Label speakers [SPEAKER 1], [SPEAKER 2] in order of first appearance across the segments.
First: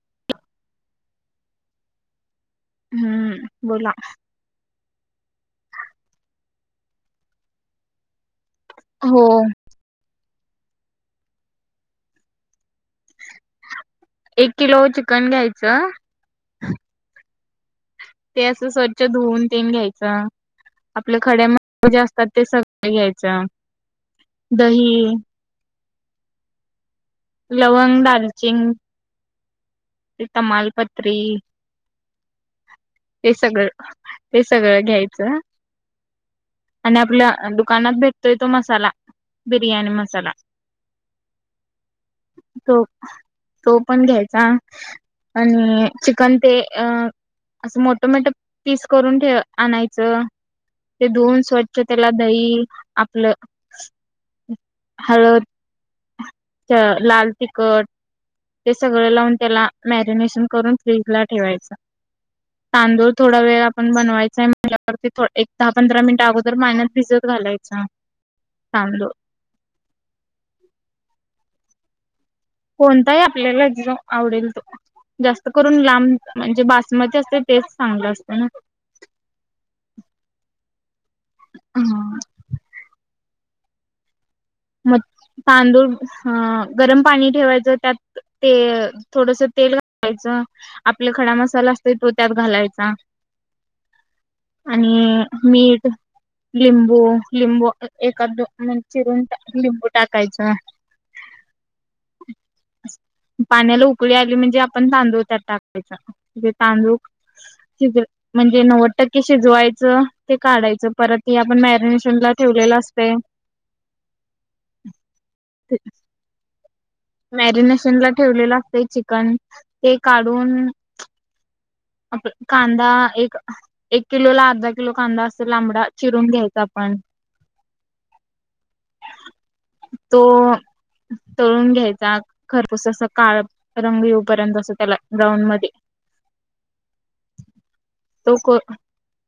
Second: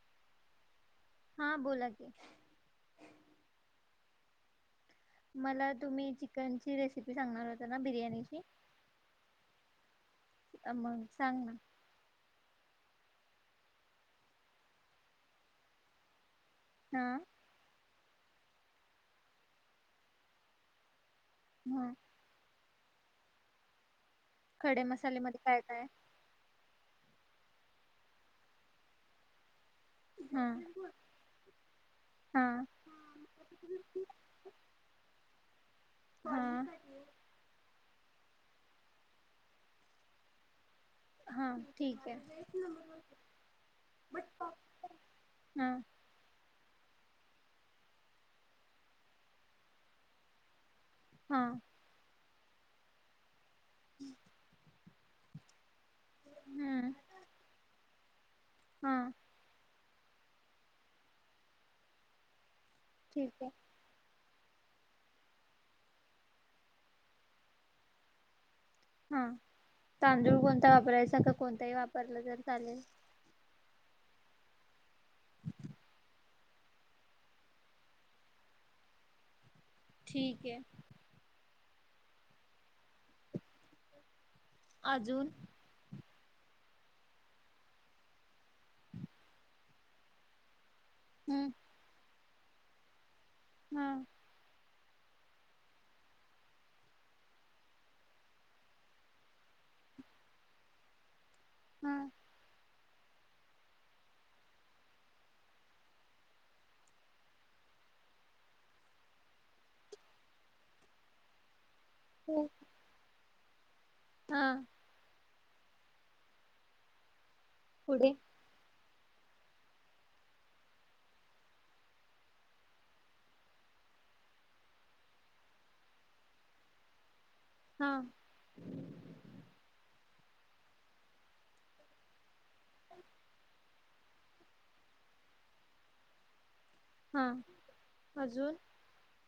[SPEAKER 1] [unintelligible]
[SPEAKER 2] हा बोला की,
[SPEAKER 1] हूं बोला
[SPEAKER 2] मला तुम्ही चिकनची रेसिपी सांगणार होता ना बिर्याणीची
[SPEAKER 1] हो
[SPEAKER 2] अ मंग सांग ना
[SPEAKER 1] एक किलो चिकन घ्यायचं
[SPEAKER 2] हा
[SPEAKER 1] ते असं स्वच्छ धुवन तेन घ्यायच आपल्या खड्यामध्ये
[SPEAKER 2] हां
[SPEAKER 1] जे असतात ते सग घ्यायचं
[SPEAKER 2] खडे
[SPEAKER 1] दही
[SPEAKER 2] मसालेमध्ये काय काय
[SPEAKER 1] लवंग दालचिंग ते
[SPEAKER 2] हां
[SPEAKER 1] तमालपत्री
[SPEAKER 2] हां
[SPEAKER 1] हे सगळं ते सगळं घ्यायचं
[SPEAKER 2] हां
[SPEAKER 1] आणि आपल्या दु दुकानात भेटतोय तो मसाला बिर्याणी मसाला.
[SPEAKER 2] हा ठीक आहे
[SPEAKER 1] तो तो पण घ्यायचा
[SPEAKER 2] हां
[SPEAKER 1] आणि चिकन ते अस मोठ मोठ पीस करून ठे आणायचं ते धुऊन
[SPEAKER 2] हां
[SPEAKER 1] स्वच्छ त्याला दही आपलं [inaudible] हळद च
[SPEAKER 2] हम्म
[SPEAKER 1] लाल तिखट ते सगळं
[SPEAKER 2] हां
[SPEAKER 1] लावून त्याला मॅरिनेशन करून फ्रीज ला ठेवायच तांदूळ
[SPEAKER 2] ठीक
[SPEAKER 1] थोडा
[SPEAKER 2] आहे
[SPEAKER 1] वेळ आपण बनवाय म्ह एक दहा पंधरा मिनिट अगोदर मायनस भिजत घालायचा तांदूळ
[SPEAKER 2] हां तांदूळ कोणता वापरायचा का कोणताही वापरलं तर चालेल
[SPEAKER 1] कोणताही आपल्याला एकदम आवडेल तो. जास्त करून लांब म्हणजे बासमती असते तेच चांगलं असत ना
[SPEAKER 2] ठीक आहे
[SPEAKER 1] हम म
[SPEAKER 2] अजून
[SPEAKER 1] तांदूळ ह गरम पाणी ठेवायचं त्यात ते थोडस तेल घालायचं आपला खडा
[SPEAKER 2] हम्म
[SPEAKER 1] मसाला असतोय तो त्यात घालायचा
[SPEAKER 2] हम्म
[SPEAKER 1] आणि मीठ लिंबू लिंबू एखाद दोन म्हण चिरून..... लिंबू टाकायचं
[SPEAKER 2] हां
[SPEAKER 1] पाण्याला उकळी आली म्हणजे आपण तांदूळ त्यात टाकायचा जे तांदूळ शीजत म्हणजे नव्वद टक्के शिजवायचं ते काढायचं परत हे आपण मॅरी मॅरीनेशनला ठेवलेलं असतय
[SPEAKER 2] हा
[SPEAKER 1] [inaudible] मॅरिनेशन ला
[SPEAKER 2] पुढे
[SPEAKER 1] ठेवलेलं लागतय चिक.... पण ते काढून,...... आपण कांदा एक एक किलो ला अर्धा किलो कांदा असे लांबडा चिरून घ्यायचा आपण
[SPEAKER 2] हा
[SPEAKER 1] तो तळून घ्यायचा खरपूस अस काळ रंग येऊपर्यंत अस त्याला ब्राऊन मध्ये....
[SPEAKER 2] हा अजून?
[SPEAKER 1] तो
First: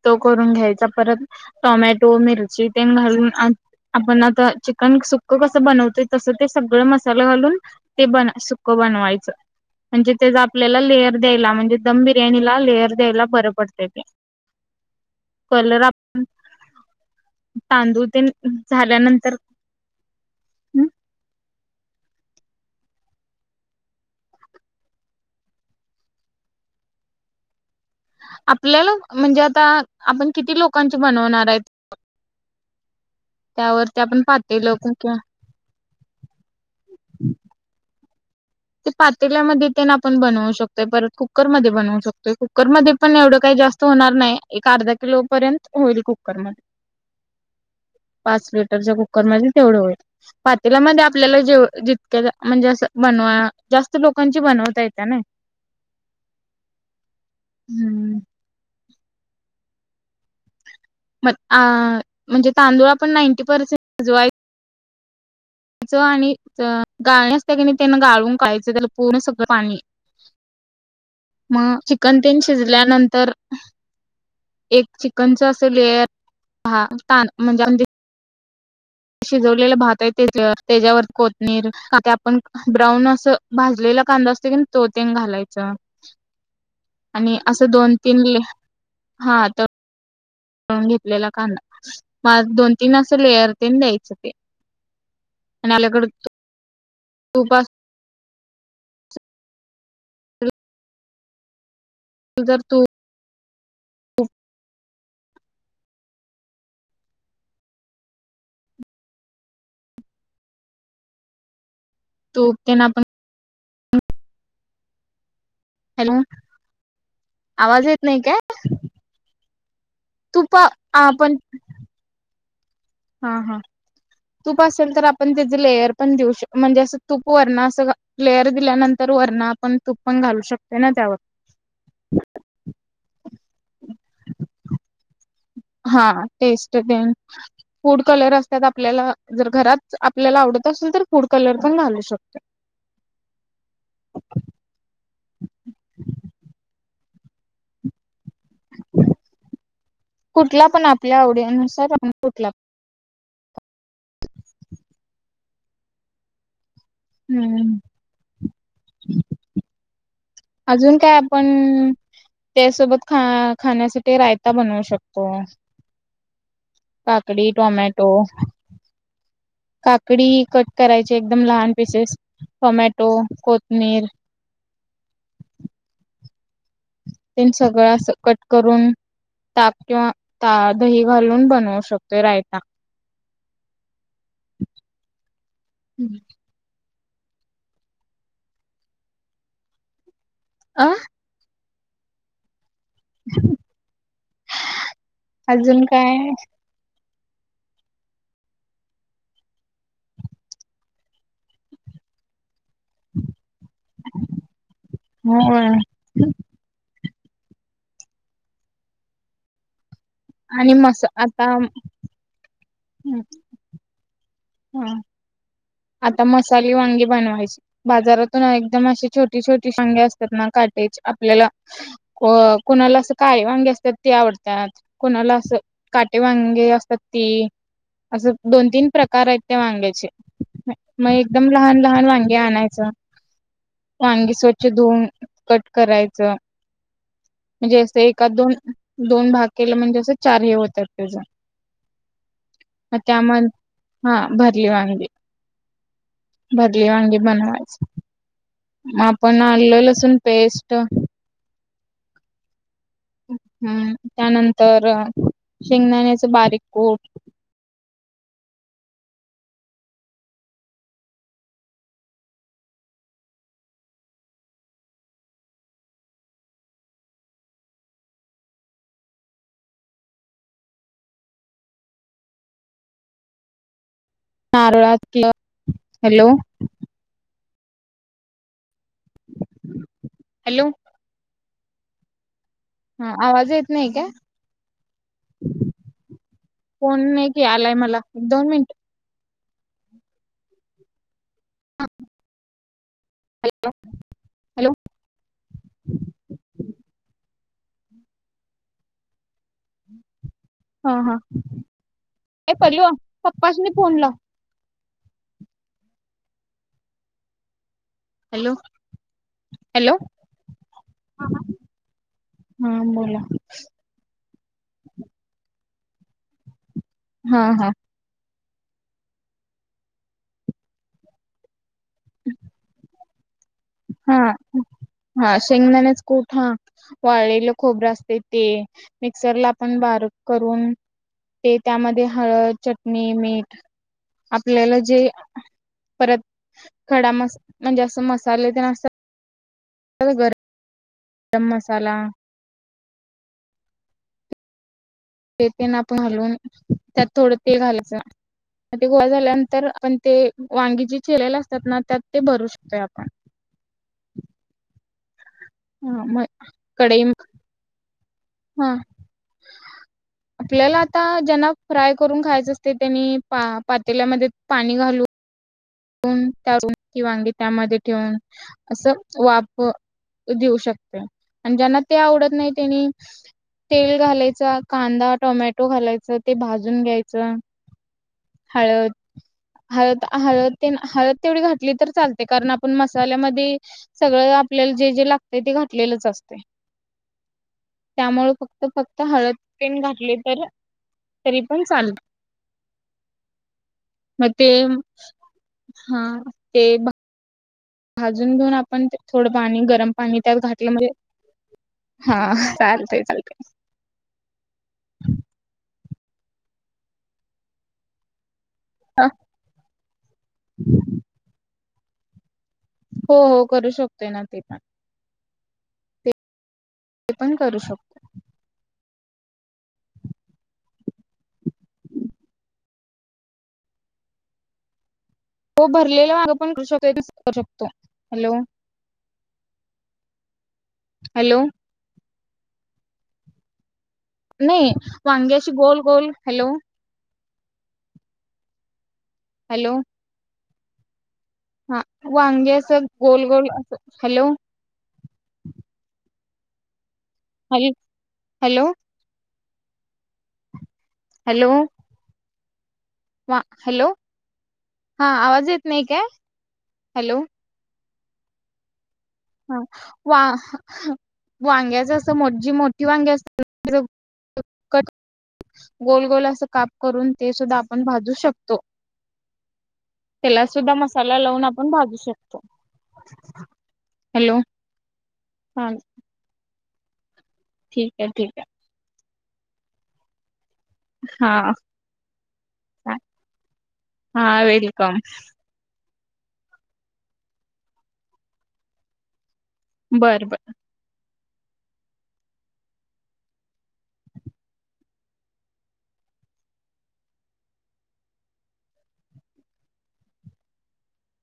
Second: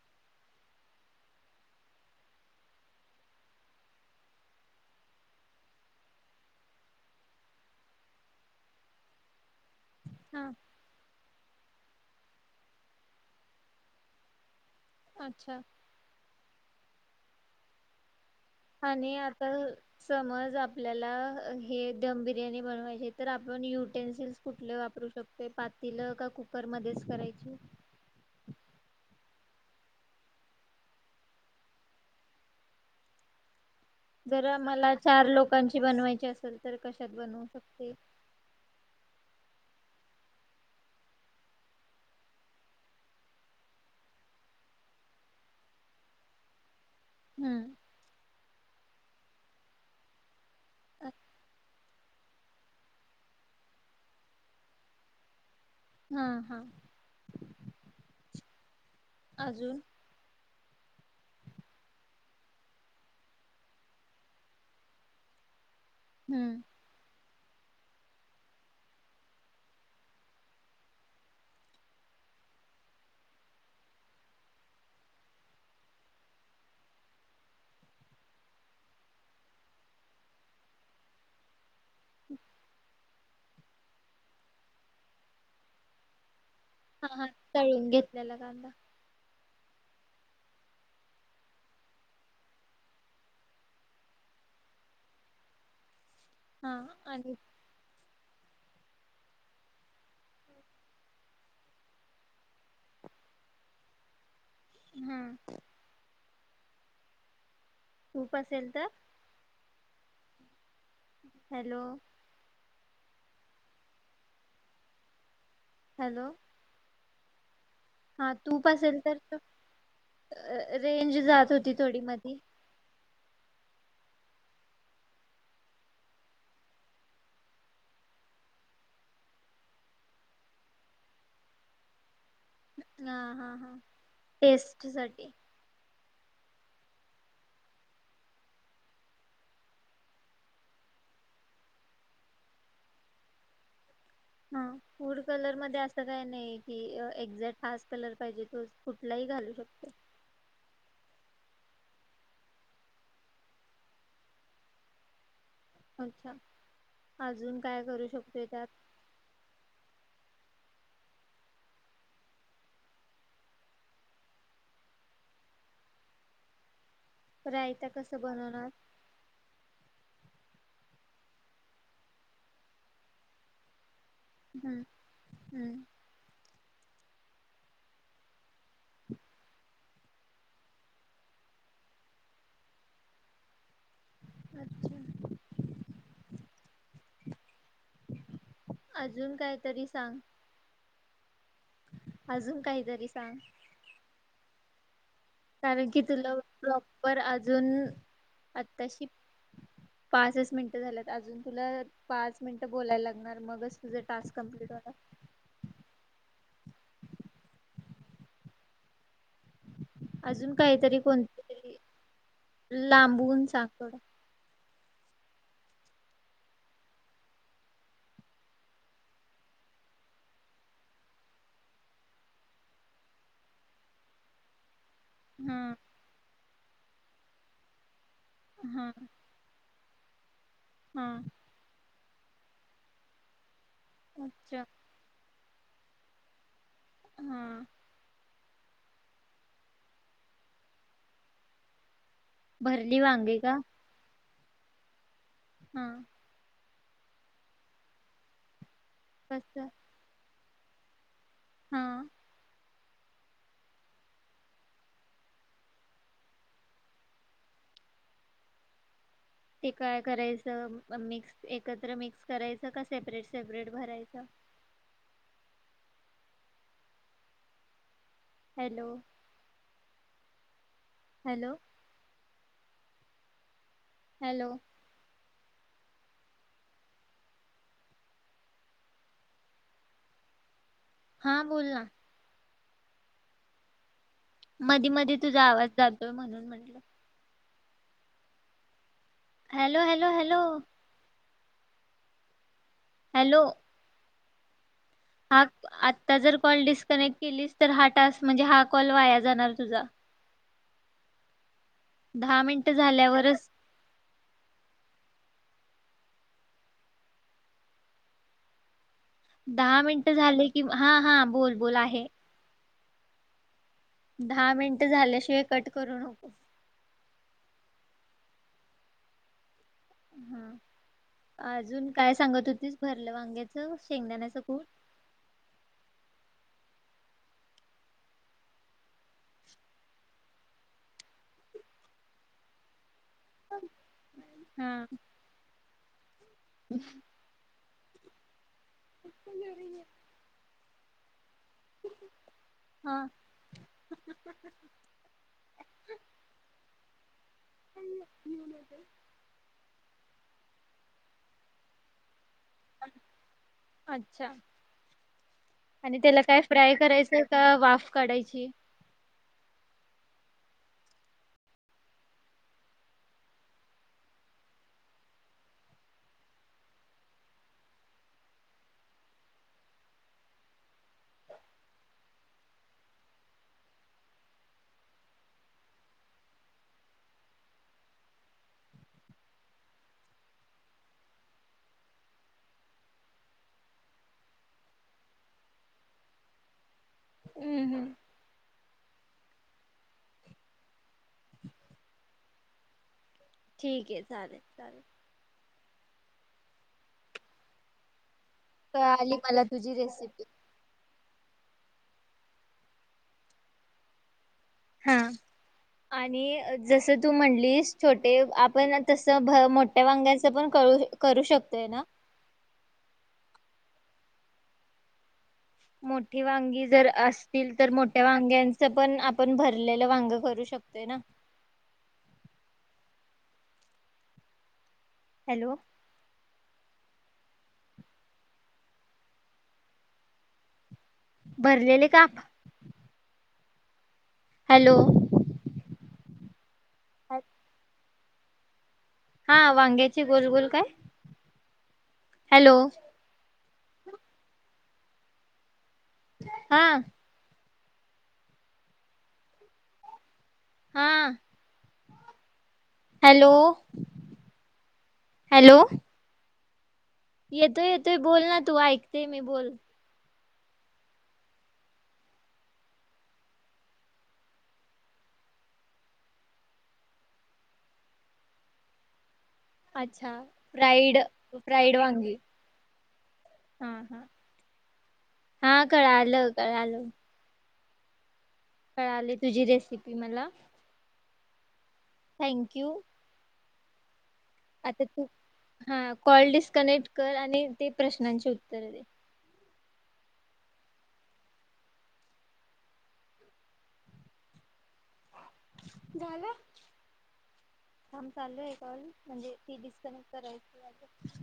[SPEAKER 1] तो करून घ्यायचा परत टोमॅटो मिरची ते घालून आपण आता चिकन सुकं कसं बनवतोय तसं ते सगळं मसाल घालून ते ब सुक बनवायच. म्हणजे ते
[SPEAKER 2] हां
[SPEAKER 1] आपल्याला लेअर..... द्यायला म्हणजे दम बी बिर्याणीला लेअर दे्यायला बर पडतय ते
[SPEAKER 2] अच्छा
[SPEAKER 1] कलर आपण... तांदूळतेन....
[SPEAKER 2] आणि आता समज आपल्याला हे दम बिर्याणी बनवायचे तर आपण युटेनसिल्स कुठले वापरू शकतो पातीलं का कुकरमध्येच करायची....
[SPEAKER 1] आपल्याला म्हणजे आता आपण किती लोकांची बनवणार आहेत..... त्यावरती आपण
[SPEAKER 2] जर
[SPEAKER 1] पातेलं
[SPEAKER 2] आम्हाला
[SPEAKER 1] किंवा
[SPEAKER 2] चार लोकांची बनवायची असेल तर कशात बनवू शकते.......
[SPEAKER 1] ते पातेल्यामध्ये ते आपण बनवू शकतोय परत कुकरमध्ये बनवू शकतोय कुकरमध्ये पण एवढं काही जास्त होणार नाही एक अर्धा किलो पर्यंत होईल कुकरमध्ये
[SPEAKER 2] हम्म
[SPEAKER 1] पाच लिटरच्या कुकरमध्ये तेवढं होईल.... त्याला मध्ये आपल्याला जेव जित... म्हणजे असं बनवा जास्त लोकांची बनवता येते नाय.
[SPEAKER 2] हा हा
[SPEAKER 1] हम्म.
[SPEAKER 2] अजून...
[SPEAKER 1] म अ म्हणजे तांदूळा पण नाईंटी पर्सेंट भिजवायचे.... आणि
[SPEAKER 2] हम्म
[SPEAKER 1] गर्निष... असतय कणी तेनी गाळून काढायचं त्याला पूर्ण सगळं पाणी मग चिकन तेन शिजल्यानंतर एक चिकनच असं लेयर ह ताण म्हणजे शिजवलेला भात आहे त्या त्याच्यावर कोथंबिर ते आपण ब्राऊन असं भाजलेला कांदा असतो की तो तेन घालायचं
[SPEAKER 2] हा हा
[SPEAKER 1] आणि असं
[SPEAKER 2] तळून
[SPEAKER 1] दोन तीन
[SPEAKER 2] घेतलेला कांदा
[SPEAKER 1] हा त.... तळून घेतलेला कांदा म दोन तीन असं लेयर तेन द्यायचं ते. नाल्याकड..
[SPEAKER 2] हा आणि
[SPEAKER 1] उपास तु जर तू
[SPEAKER 2] हूं तूप असेल तर हॅलो
[SPEAKER 1] तु तेना पण
[SPEAKER 2] हॅलो
[SPEAKER 1] आवाज येत नाही
[SPEAKER 2] हा
[SPEAKER 1] काय
[SPEAKER 2] तूप असेल तर त
[SPEAKER 1] तूप
[SPEAKER 2] अअ रेंज
[SPEAKER 1] आपण
[SPEAKER 2] जात होती थोडी मधी
[SPEAKER 1] हा हा तूप असेल तर आपण त्याचे लेयर पण देऊ शक म्हणजे असं तूप वरण असं लेयर दिल्यानंतर वरण आपण तूप पण घालू शकते ना त्यावर
[SPEAKER 2] हा हा हा टेस्ट साठी
[SPEAKER 1] हा टेस्ट तेन फूड कलर असत्यात आपल्याला जर घरात आपल्याला आवडत असेल तर फूड कलर पण घालू शकतोय.
[SPEAKER 2] हं फुड कलर मध्ये असं काही नाहीये की, एक्झॅक्ट हाच कलर पाहिजे तो कुठलाही घालू शकतो.
[SPEAKER 1] नुसार आप कुठलापण [unintelligible]
[SPEAKER 2] अच्छा अजून
[SPEAKER 1] हम्म
[SPEAKER 2] काय करू शकतोय त्यात
[SPEAKER 1] अजून काय आपण त्यासोबत ख खाण्यासाठी रायता बनवू शकतो. काकडी
[SPEAKER 2] रायता
[SPEAKER 1] टोमॅटो
[SPEAKER 2] कसं बनवणार?
[SPEAKER 1] काकडी कट करायची एकदम लहान पिसेस टोमॅटो, कोथमीर
[SPEAKER 2] हूं हूं
[SPEAKER 1] तेन सगळं असं कट करून टाक किंवा त दही घालून बनवू शकतोय रायता
[SPEAKER 2] अच्छा
[SPEAKER 1] हम्
[SPEAKER 2] अजून कायतरी सांग
[SPEAKER 1] [inaudible]
[SPEAKER 2] अजून काय? तरी सांग
[SPEAKER 1] अजून
[SPEAKER 2] कारण की
[SPEAKER 1] काय
[SPEAKER 2] तुला ब्लॉक पर अजून आताशी पाचच मिनट झाल्यात अजून तुला पाच मिन बोलायला लागणार मग तुझं टास्क कंप्लीट होणार
[SPEAKER 1] हो
[SPEAKER 2] अजून
[SPEAKER 1] आणि मस आता
[SPEAKER 2] लांबून सांग थोड
[SPEAKER 1] हां आता मसाली वांगी बनवायची बाजारातून एकदम अशी छोटी छोटी वांगे असतात ना काटेची आपल्याला कुणाला अस काळे वांगी असतात ते आवडतात. कोणाला असं
[SPEAKER 2] हा
[SPEAKER 1] काटे वांग हे अस ती असं दोन तीन
[SPEAKER 2] हा
[SPEAKER 1] प्रकार आहेत त्या वांग्याचे.
[SPEAKER 2] हा
[SPEAKER 1] मग एकदम लहान लहान वांग घे आणयचं वांगी
[SPEAKER 2] अच्छा
[SPEAKER 1] स्वच्छ धुऊन कट करायचं.
[SPEAKER 2] हा
[SPEAKER 1] म्हणजें अस एकात दोन दोन भाग केला म्हणजे असं चारही होतात तेझ
[SPEAKER 2] भरली वांगे का
[SPEAKER 1] भरली वांगे
[SPEAKER 2] हां
[SPEAKER 1] भदले वांगी बनवायच म आपण आलल लसून. पेस्ट
[SPEAKER 2] हां
[SPEAKER 1] हम् त्यानंतर शेंगदाण्याचं बारीक कूट
[SPEAKER 2] ते काय करायचं मिक्स एकत्र मिक्स करायचं का सेपरेट सेपरेट भरायचं हॅलो. हॅलो हॅलो
[SPEAKER 1] नारळात क्लब हॅलो हॅलो
[SPEAKER 2] हां बोल ना
[SPEAKER 1] हा आवाज येत नाही का
[SPEAKER 2] मधी मधी तुझा आवाज जातोय म्हणून म्हटलं
[SPEAKER 1] हे आलाय मला एक दोन minute
[SPEAKER 2] hello hello hello
[SPEAKER 1] hello hello
[SPEAKER 2] हा आता जर कॉल डिस्कनेक्ट केलीस तर हा टास् म्हणजे हा कॉल वाया जाणार तुझा
[SPEAKER 1] हा हा
[SPEAKER 2] दहा
[SPEAKER 1] हे
[SPEAKER 2] मिनिटं
[SPEAKER 1] पल्लू
[SPEAKER 2] झाल्यावरच
[SPEAKER 1] पप्पांस्नी फोन लाव हॅलो
[SPEAKER 2] दहा
[SPEAKER 1] हॅलो
[SPEAKER 2] मिनट झाले कि हा हा बोल बोल आहे.
[SPEAKER 1] हा बोला
[SPEAKER 2] दहा मिनटं झाल्याशिवाय कट करू नको
[SPEAKER 1] हा हा
[SPEAKER 2] हा अजून काय सांगत होतीस भरलं वांग्या
[SPEAKER 1] हा हा शेंगदान्याच कुट हा वाळलेलं खोबरं असतय ते मिक्सरला आपण बारक करून ते त्यामध्ये हळद चट मी मीठ आपल्याला
[SPEAKER 2] हा
[SPEAKER 1] जे परत खडामस मनजे असं मसालेदार स घर गरम मसाला
[SPEAKER 2] हां
[SPEAKER 1] ते ते नापून हालून त्यात थोडं तेल घालायचं ते गोळा झाल्यानंतर आपण ते वांगी जे चिरलेल्याल असत्यात ना त्यात ते भरू शकतोय आपण
[SPEAKER 2] अच्छा आणि
[SPEAKER 1] हा
[SPEAKER 2] त्याला
[SPEAKER 1] मग
[SPEAKER 2] काय फ्राय
[SPEAKER 1] कढई
[SPEAKER 2] करायचंय का वाफ काढायची
[SPEAKER 1] हा आपल्याला आता ज्यांना फ्राय करून खायचं असतय त्यांनी पा पातेल्यामध्ये पाणी घालून त्या कि वांगी त्यामध्ये ठेवून असं वाप देऊ शकते आणि ज्यांना ते आवडत नाही त्यांनी तेल घालायच कांदा टोमॅटो घालायच ते भाजून घ्यायच हळद हळद हळद ते हळद तेवढी घातली तर चालते कारण आपण मसाल्यामध्ये सगळं आपल्याला जे जे लागत ते घातलेलंच असते
[SPEAKER 2] हम्म हम्म
[SPEAKER 1] त्यामुळे फक फक्त हळद तेन घातले तर तरी पण चाल
[SPEAKER 2] ठीक आहे चालेल चालेल
[SPEAKER 1] हा ते भ [unintelligible] अदन घेऊन आपण
[SPEAKER 2] कळाली
[SPEAKER 1] थोडं
[SPEAKER 2] मला
[SPEAKER 1] पाणी
[SPEAKER 2] तुझी
[SPEAKER 1] गरम पाणी
[SPEAKER 2] रेसिपी
[SPEAKER 1] त्यात घातलं म्हणजे हा चालतंय चालतय
[SPEAKER 2] हा आणि जस तू म्हणलीस छोटे आप पण तसं भ मोठ्या वांग्याच पण कू करू शकतोय ना
[SPEAKER 1] हो हो करू शकतोय ना ते पण
[SPEAKER 2] मोठी वांगी जर
[SPEAKER 1] ते पण
[SPEAKER 2] असतील
[SPEAKER 1] करू
[SPEAKER 2] तर
[SPEAKER 1] शकतो
[SPEAKER 2] मोठ्या वांग्यांच पण आपण भरलेलं वांग करू शकतोय ना हॅलो
[SPEAKER 1] हो भरलेला वांग पण करु शक करू शकतो हॅलो हॅलो
[SPEAKER 2] भरलेले का?
[SPEAKER 1] नाही
[SPEAKER 2] हॅलो
[SPEAKER 1] वांग्याशी गोल गोल हॅलो
[SPEAKER 2] ह [unintelligible] हा
[SPEAKER 1] हॅलो
[SPEAKER 2] वांग्याची गोलगोल काय
[SPEAKER 1] हा वांगे
[SPEAKER 2] हॅलो
[SPEAKER 1] असं गोल गोल... हॅलो
[SPEAKER 2] हा
[SPEAKER 1] हॅल हॅलो
[SPEAKER 2] हा
[SPEAKER 1] हॅलो
[SPEAKER 2] हॅलो
[SPEAKER 1] हॅलो हा आवाज येत नाही काय? हॅलो
[SPEAKER 2] येतो य ते बोल ना तू ऐक ते मी बोल
[SPEAKER 1] हा वांग्याच अस जी मोठी वांग्या अस गोल गोल कट अस काप करून ते सुद्धा आपण भाजू शकतो
[SPEAKER 2] अच्छा
[SPEAKER 1] त्याला सुद्धा
[SPEAKER 2] फ्राईड
[SPEAKER 1] मसाला लावून आपण
[SPEAKER 2] फ्राईड
[SPEAKER 1] भाजू
[SPEAKER 2] वांगी
[SPEAKER 1] शकतो
[SPEAKER 2] हा हा
[SPEAKER 1] हॅलो
[SPEAKER 2] हा कळालं कळालं. [inaudible]
[SPEAKER 1] ठीक आहे ठीक आहे
[SPEAKER 2] कळाले तुझी रेसिपी मला......
[SPEAKER 1] हा
[SPEAKER 2] थँक यू
[SPEAKER 1] हा वेलकम..
[SPEAKER 2] हा कॉल डिस्कनेक्ट कर आणि ते प्रश्नांचे उत्तर दे.
[SPEAKER 1] बर बर
[SPEAKER 2] झालं म चालू आहे एकावर म्हणजे ती डिस्कनेक्ट करायची..